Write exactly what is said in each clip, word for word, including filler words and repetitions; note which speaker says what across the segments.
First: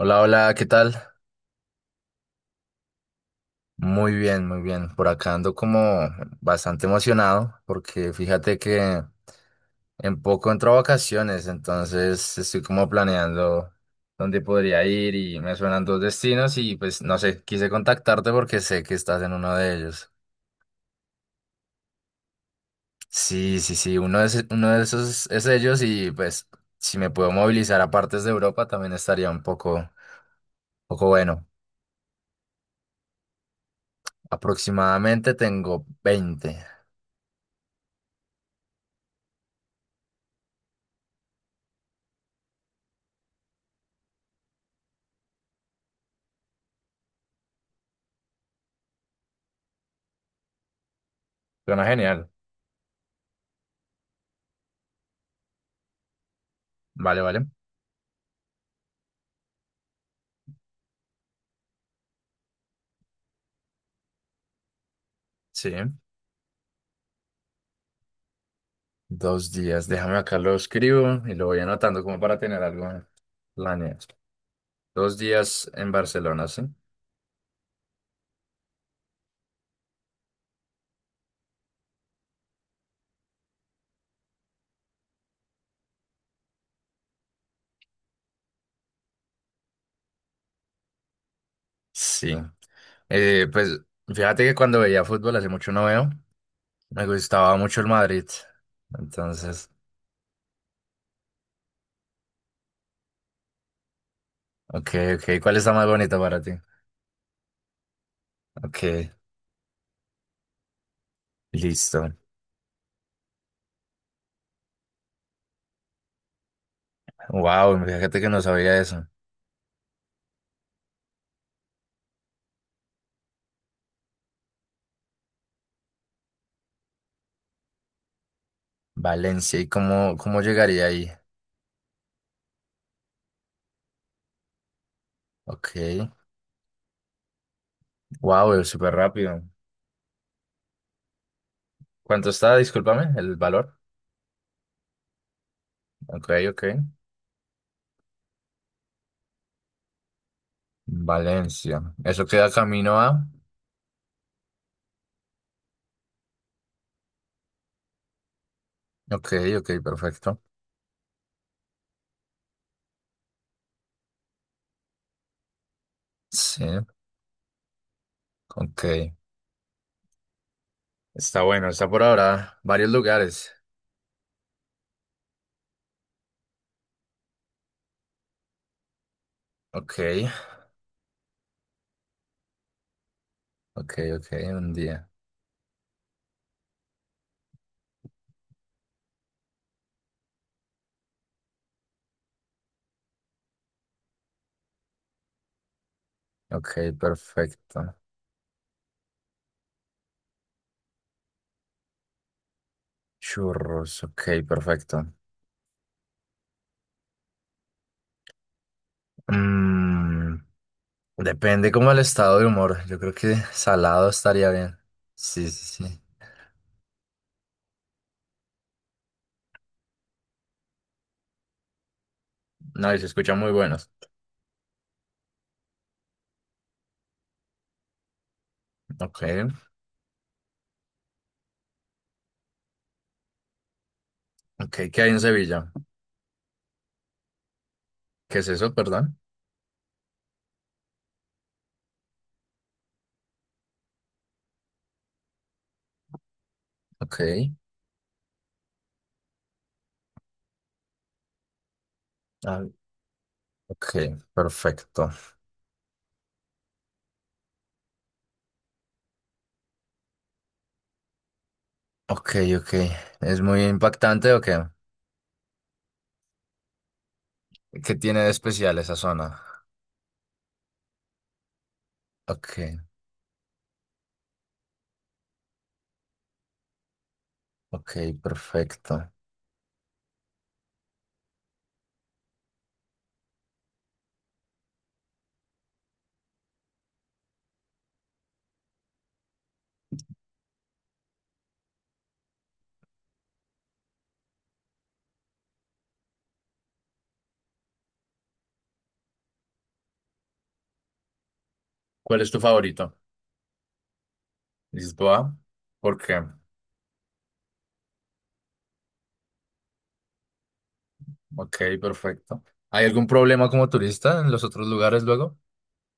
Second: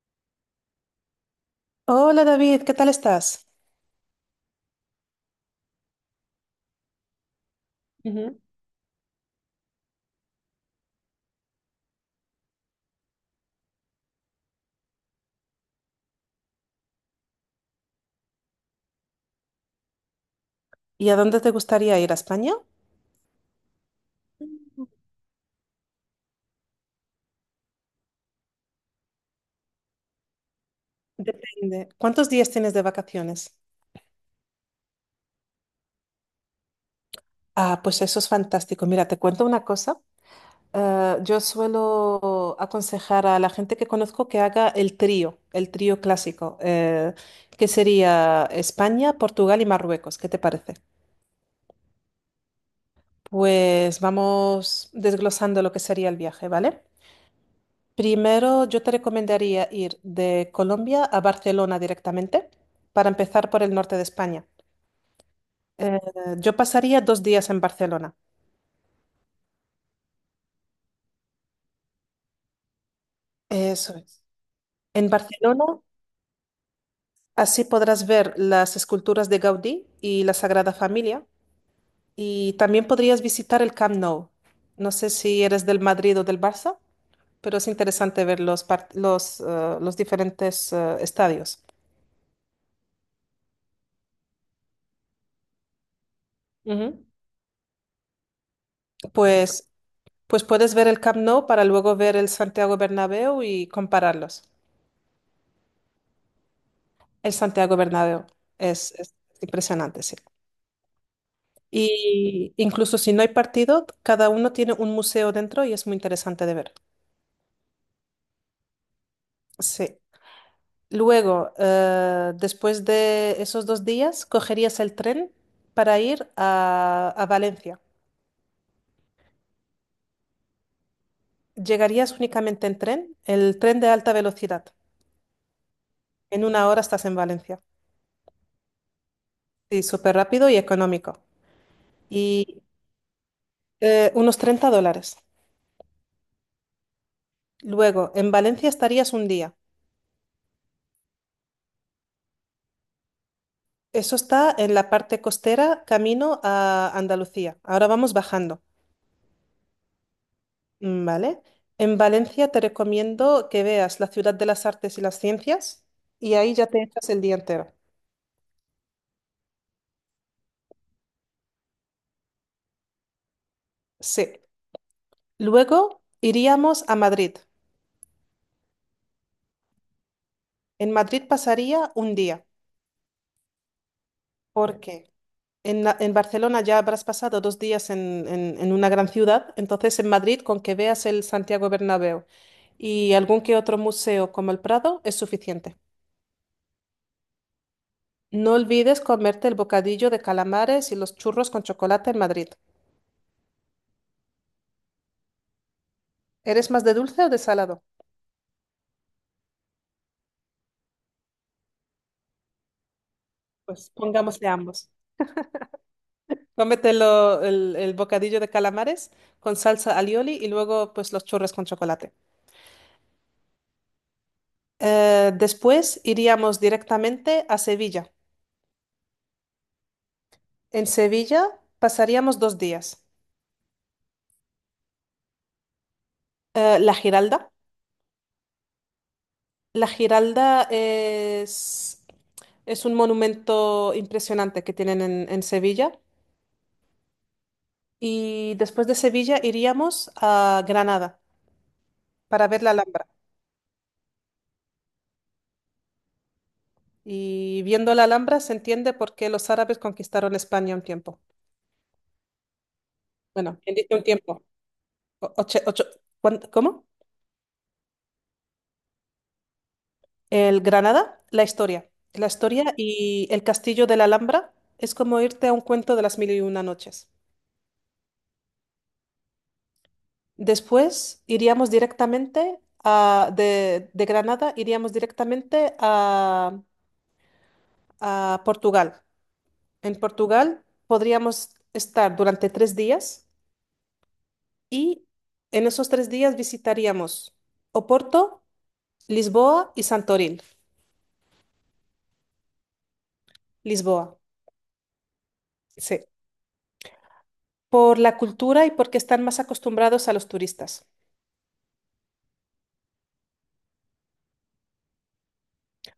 Speaker 1: Hola, hola, ¿qué tal?
Speaker 2: Hola David, ¿qué tal estás?
Speaker 1: Muy bien, muy bien. Por acá ando como bastante emocionado porque
Speaker 2: Ujú.
Speaker 1: fíjate que en poco entro a vacaciones, entonces estoy como planeando dónde podría ir y me suenan dos destinos y pues no sé, quise contactarte porque sé que estás en uno de ellos.
Speaker 2: ¿Y a dónde te gustaría ir? ¿A España?
Speaker 1: Sí, sí, sí, uno de, ese- uno de esos es ellos y pues si me puedo movilizar a partes de Europa también estaría un poco, poco bueno.
Speaker 2: Depende. ¿Cuántos días tienes de vacaciones?
Speaker 1: Aproximadamente tengo veinte.
Speaker 2: Ah, pues eso es fantástico. Mira, te cuento una cosa. Eh, yo suelo aconsejar a la gente que conozco que haga el trío, el trío clásico, eh, que sería España, Portugal y Marruecos. ¿Qué te parece?
Speaker 1: Suena genial.
Speaker 2: Pues vamos desglosando lo que sería el viaje, ¿vale?
Speaker 1: Vale, vale.
Speaker 2: Primero, yo te recomendaría ir de Colombia a Barcelona directamente para empezar por el norte de España.
Speaker 1: Sí,
Speaker 2: Eh, yo pasaría dos días en Barcelona.
Speaker 1: dos días. Déjame acá lo escribo y lo voy anotando como para tener algo
Speaker 2: Eso
Speaker 1: planeado.
Speaker 2: es. En
Speaker 1: Dos
Speaker 2: Barcelona,
Speaker 1: días en Barcelona, ¿sí?
Speaker 2: así podrás ver las esculturas de Gaudí y la Sagrada Familia. Y también podrías visitar el Camp Nou. No sé si eres del Madrid o del Barça, pero es interesante ver los, part- los, eh, los diferentes eh, estadios.
Speaker 1: Sí. Eh, pues fíjate que cuando veía fútbol hace mucho no veo, me
Speaker 2: Ujú.
Speaker 1: gustaba mucho el Madrid.
Speaker 2: Pues
Speaker 1: Entonces,
Speaker 2: Pues puedes ver el Camp Nou para luego ver el Santiago Bernabéu y compararlos.
Speaker 1: ok, ok. ¿Cuál está más bonito para ti?
Speaker 2: El Santiago Bernabéu es,
Speaker 1: Ok,
Speaker 2: es impresionante, sí.
Speaker 1: listo.
Speaker 2: Y incluso si no hay partido, cada uno tiene un museo dentro y es muy interesante de ver.
Speaker 1: Wow, fíjate que no sabía eso.
Speaker 2: Sí. Luego, eh, después de esos dos días, cogerías el tren para ir a, a Valencia.
Speaker 1: Valencia, ¿y cómo, cómo llegaría ahí?
Speaker 2: Llegarías únicamente en tren, el tren de alta velocidad.
Speaker 1: Ok,
Speaker 2: En una hora estás en Valencia.
Speaker 1: wow, súper rápido.
Speaker 2: Sí, súper rápido y económico.
Speaker 1: ¿Cuánto está?
Speaker 2: Y
Speaker 1: Discúlpame, el valor.
Speaker 2: Eh, unos treinta dólares.
Speaker 1: Ok, ok.
Speaker 2: Luego, en Valencia estarías un día.
Speaker 1: Valencia. Eso queda camino a.
Speaker 2: Eso está en la parte costera, camino a Andalucía. Ahora vamos bajando,
Speaker 1: Ok, ok, perfecto.
Speaker 2: mm, ¿vale? En Valencia te recomiendo que veas la ciudad de las artes y las ciencias y ahí
Speaker 1: Sí,
Speaker 2: ya te echas el día entero.
Speaker 1: ok. Está bueno, está por ahora. Varios lugares.
Speaker 2: Sí. Luego iríamos a Madrid.
Speaker 1: Ok,
Speaker 2: En Madrid pasaría un día.
Speaker 1: ok, ok, un
Speaker 2: ¿Por
Speaker 1: día.
Speaker 2: qué? En, la- en Barcelona ya habrás pasado dos días en, en- en una gran ciudad, entonces en Madrid con que veas el Santiago Bernabéu y algún que otro museo como el Prado es suficiente.
Speaker 1: Ok, perfecto.
Speaker 2: No olvides comerte el bocadillo de calamares y los churros con chocolate en Madrid.
Speaker 1: Churros, ok, perfecto.
Speaker 2: ¿Eres más de dulce o de salado?
Speaker 1: Mm, depende como el estado de humor. Yo creo que
Speaker 2: Pues
Speaker 1: salado
Speaker 2: pongámosle
Speaker 1: estaría bien.
Speaker 2: ambos.
Speaker 1: Sí, sí, sí.
Speaker 2: Cómetelo el, el bocadillo de calamares con salsa alioli y luego pues los churros con chocolate.
Speaker 1: No, y se escuchan muy buenos.
Speaker 2: Eh, después iríamos directamente a Sevilla.
Speaker 1: Ok,
Speaker 2: En Sevilla pasaríamos dos días.
Speaker 1: ok, ¿qué hay en Sevilla?
Speaker 2: Eh, la Giralda.
Speaker 1: ¿Qué es eso, perdón?
Speaker 2: La Giralda es, es un monumento impresionante que tienen en, en Sevilla.
Speaker 1: Ok,
Speaker 2: Y después de Sevilla iríamos a Granada para ver
Speaker 1: ah,
Speaker 2: la Alhambra.
Speaker 1: ok, perfecto.
Speaker 2: Y viendo la Alhambra se entiende por qué los árabes conquistaron España un tiempo.
Speaker 1: Ok, ok. ¿Es
Speaker 2: Bueno,
Speaker 1: muy
Speaker 2: ¿quién dice un
Speaker 1: impactante o
Speaker 2: tiempo?
Speaker 1: qué?
Speaker 2: O- ocho- ocho- ¿cuán- ¿Cómo?
Speaker 1: ¿Qué tiene de especial esa zona?
Speaker 2: El Granada, la historia. La
Speaker 1: Ok,
Speaker 2: historia y el castillo de la Alhambra es como irte a un cuento de las mil y una noches.
Speaker 1: ok, perfecto.
Speaker 2: Después iríamos directamente a, de, de Granada, iríamos directamente a, a Portugal. En Portugal podríamos estar durante tres días y en esos tres días visitaríamos Oporto, Lisboa y Santorín.
Speaker 1: ¿Cuál es tu favorito?
Speaker 2: Lisboa,
Speaker 1: ¿Dices tú, ah, ¿Por
Speaker 2: sí.
Speaker 1: qué?
Speaker 2: Por la cultura y porque están más acostumbrados a los turistas.
Speaker 1: Ok, perfecto. ¿Hay algún problema como turista en los otros lugares luego?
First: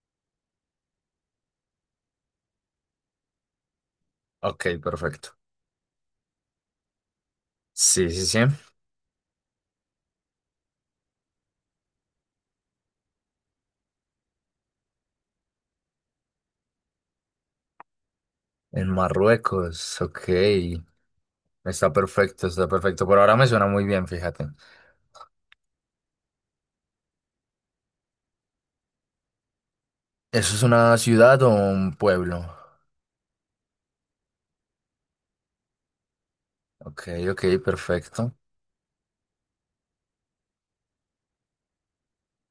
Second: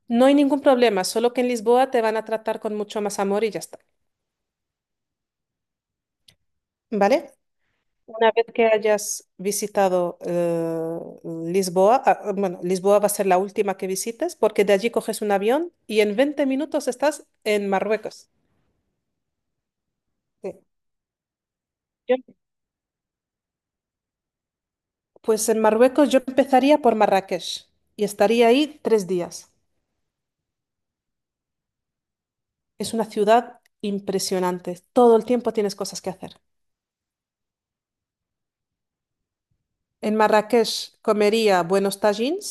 Speaker 2: No hay ningún problema, solo que en Lisboa te van a tratar con mucho más amor y ya está.
Speaker 1: Ok, perfecto.
Speaker 2: ¿Vale?
Speaker 1: Sí, sí,
Speaker 2: Una
Speaker 1: sí.
Speaker 2: vez que hayas visitado eh, Lisboa, ah, bueno, Lisboa va a ser la última que visites porque de allí coges un avión y en veinte minutos estás en Marruecos.
Speaker 1: En Marruecos,
Speaker 2: Sí.
Speaker 1: ok. Está
Speaker 2: Yo-
Speaker 1: perfecto, está perfecto. Por ahora me suena muy bien, fíjate.
Speaker 2: Pues en Marruecos yo empezaría por Marrakech y estaría ahí tres días.
Speaker 1: ¿Eso es una ciudad o un pueblo?
Speaker 2: Es una ciudad impresionante. Todo el tiempo tienes cosas que hacer.
Speaker 1: Ok, ok, perfecto.
Speaker 2: En Marrakech comería buenos tagines.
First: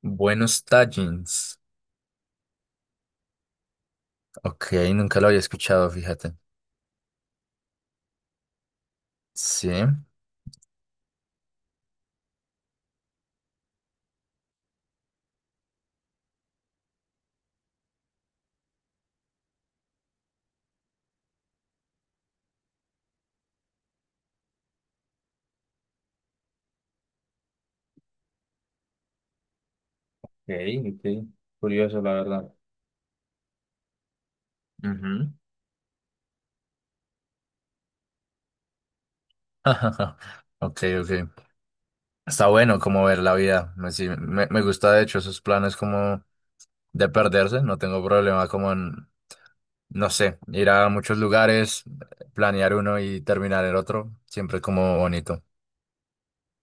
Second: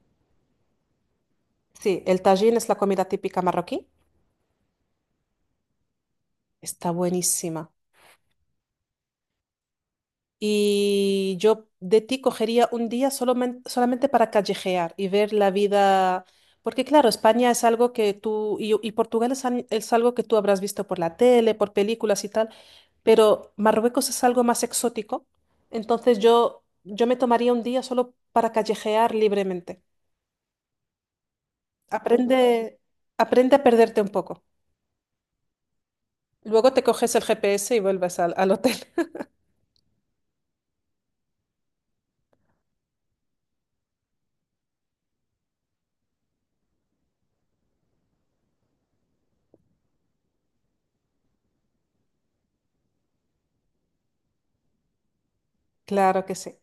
Speaker 1: Buenos Tagines.
Speaker 2: Sí, el tagine es la comida típica marroquí.
Speaker 1: Ok, nunca lo había escuchado, fíjate.
Speaker 2: Está buenísima.
Speaker 1: Sí. Ok,
Speaker 2: Y yo de ti cogería un día solamente, solamente para callejear y ver la vida, porque claro, España es algo que tú, y, y Portugal es, al- es algo que tú habrás visto por la tele, por películas y tal, pero Marruecos es algo más exótico, entonces yo, yo me tomaría un día solo para callejear libremente.
Speaker 1: ok. Curioso, la
Speaker 2: Aprende,
Speaker 1: verdad.
Speaker 2: aprende a perderte un poco.
Speaker 1: Ujú.
Speaker 2: Luego te coges el G P S y vuelves al al hotel.
Speaker 1: Ok, ok. Está bueno como ver la vida. Me, sí, me, me gusta de hecho esos planes como de perderse. No tengo problema como en, no sé, ir a muchos lugares, planear uno y terminar el otro. Siempre como bonito.
Speaker 2: Claro que sí.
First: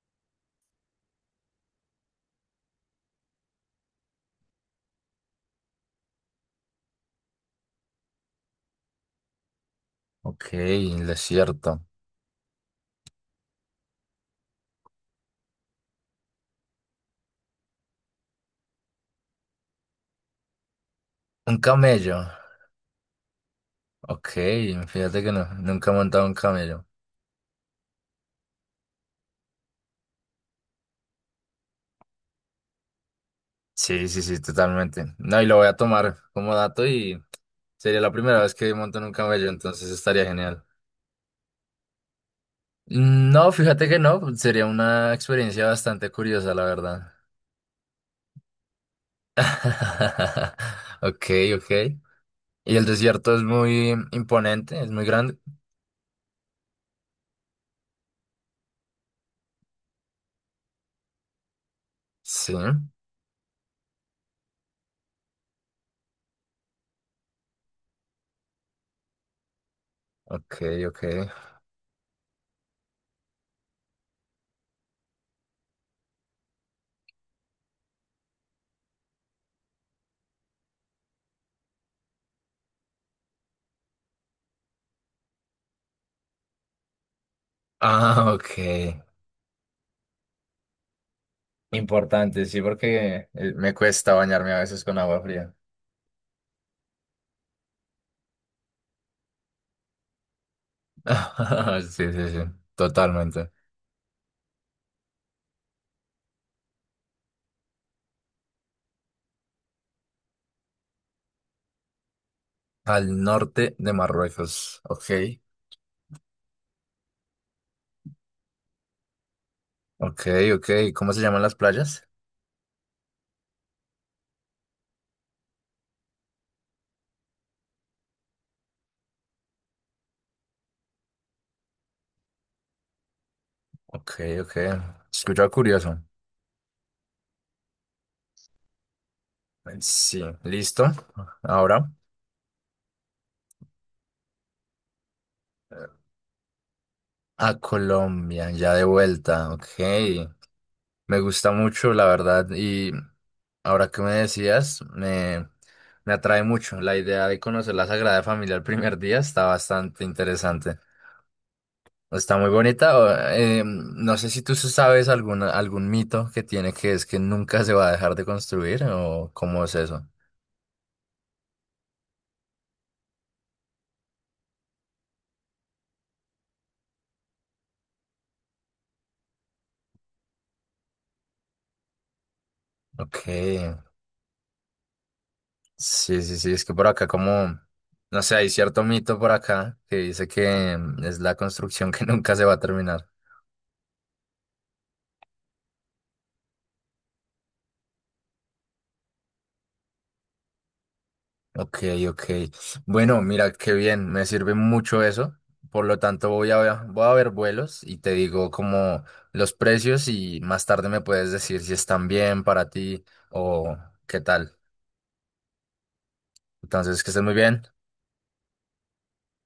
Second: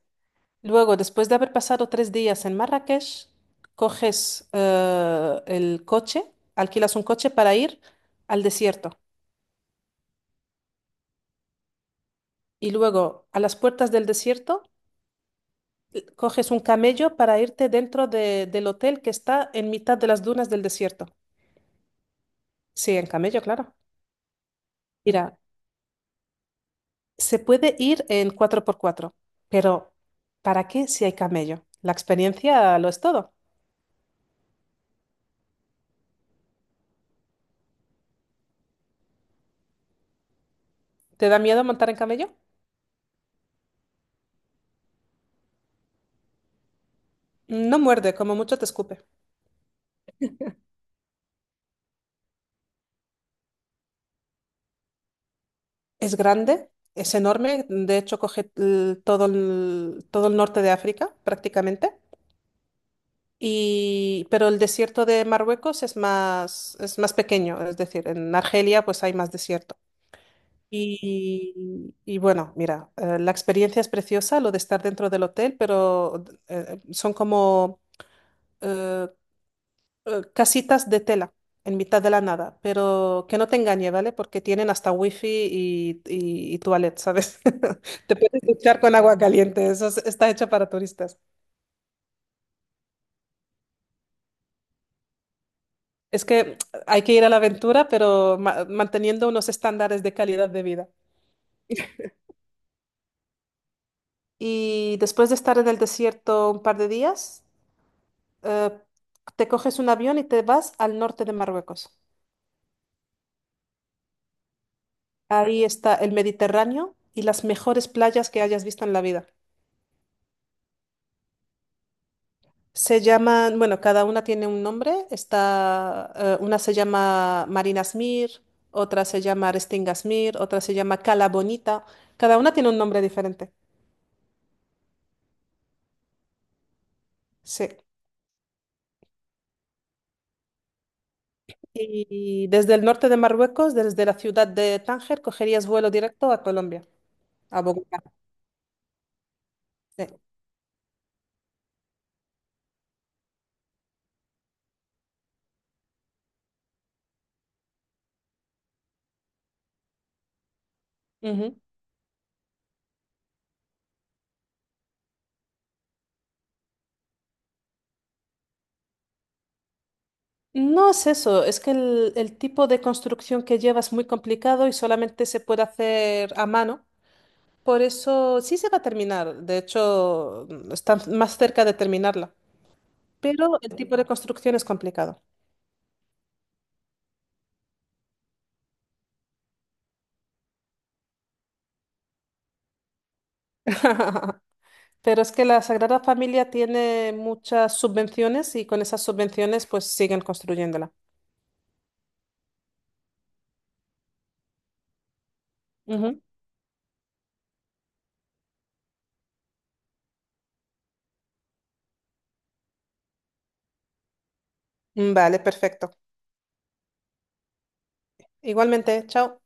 Speaker 2: Luego, después de haber pasado tres días en Marrakech, coges eh, el coche, alquilas un coche para ir al desierto.
Speaker 1: Ok, el desierto.
Speaker 2: Y luego, a las puertas del desierto, coges un camello para irte dentro de- del hotel que está en mitad de las dunas del desierto.
Speaker 1: Un camello.
Speaker 2: Sí, en camello, claro.
Speaker 1: Ok, fíjate que
Speaker 2: Mira,
Speaker 1: no, nunca he montado un camello.
Speaker 2: se puede ir en cuatro por cuatro, pero ¿para qué si hay camello? La experiencia lo es todo.
Speaker 1: Sí, sí, sí, totalmente. No, y lo voy a tomar como dato y sería la primera vez que monto en un camello, entonces estaría genial.
Speaker 2: ¿Te da miedo montar en camello?
Speaker 1: Mm, No, fíjate que no, sería una experiencia bastante curiosa, la verdad.
Speaker 2: No muerde, como mucho te escupe.
Speaker 1: Ok, ok. Y el desierto es muy imponente, es muy grande.
Speaker 2: Es grande, es enorme, de hecho coge el- todo el, todo el norte de África prácticamente,
Speaker 1: Sí,
Speaker 2: y, pero el desierto de Marruecos es más, es más pequeño, es decir, en Argelia pues hay más desierto.
Speaker 1: ok, ok.
Speaker 2: Y, y bueno, mira, eh, la experiencia es preciosa, lo de estar dentro del hotel, pero eh, son como, eh, eh, casitas de tela en mitad de la nada, pero que no te engañe, ¿vale? Porque tienen hasta wifi y, y, y toilet, ¿sabes? Te
Speaker 1: Ah,
Speaker 2: puedes
Speaker 1: ok.
Speaker 2: duchar con agua caliente, eso es- está hecho para turistas.
Speaker 1: Importante, sí, porque eh, me cuesta bañarme a veces con agua fría.
Speaker 2: Es que hay que ir a la aventura, pero ma- manteniendo unos estándares de calidad de vida.
Speaker 1: Sí, sí, sí, totalmente.
Speaker 2: Y después de estar en el desierto un par de días, eh, te coges un avión y te vas al norte de Marruecos.
Speaker 1: Al norte de Marruecos. Ok,
Speaker 2: Ahí está el Mediterráneo y las mejores playas que hayas visto en la vida.
Speaker 1: ok, ok. ¿Cómo se llaman las playas?
Speaker 2: Se llaman, bueno, cada una tiene un nombre. Está, eh, una se llama Marina Smir, otra se llama Restinga Smir, otra se llama Cala Bonita. Cada una tiene un nombre diferente.
Speaker 1: Ok, ok. Escucha curioso.
Speaker 2: Sí.
Speaker 1: Sí, listo. Ahora
Speaker 2: Y desde el norte de Marruecos, desde la ciudad de Tánger, cogerías vuelo directo a Colombia,
Speaker 1: a
Speaker 2: a Bogotá.
Speaker 1: Colombia, ya de vuelta. Ok.
Speaker 2: Sí.
Speaker 1: Me gusta mucho, la verdad. Y ahora que me decías, me, me atrae mucho. La idea de conocer la Sagrada Familia el primer día está bastante interesante.
Speaker 2: Ujú.
Speaker 1: Está muy bonita. Eh, no sé si tú sabes algún, algún mito que tiene que es que nunca se va a dejar de construir o cómo es eso.
Speaker 2: No es eso, es que el, el tipo de construcción que lleva es muy complicado y solamente se puede hacer a mano. Por eso sí se va a terminar, de hecho están más cerca de terminarla,
Speaker 1: Ok.
Speaker 2: pero el tipo de construcción es complicado.
Speaker 1: Sí, sí, sí. Es que por acá como, no sé, hay cierto mito por acá que dice que mm, es la construcción que nunca se va a terminar.
Speaker 2: Pero es que la Sagrada Familia tiene muchas subvenciones y con esas subvenciones pues siguen construyéndola.
Speaker 1: Ok, ok. Bueno, mira, qué bien. Me sirve mucho eso. Por lo
Speaker 2: Ujú.
Speaker 1: tanto, voy a, voy a ver vuelos y te digo como los precios y más tarde me puedes decir si están bien para ti o qué tal.
Speaker 2: Vale, perfecto.
Speaker 1: Entonces, que estén muy bien.
Speaker 2: Igualmente, chao.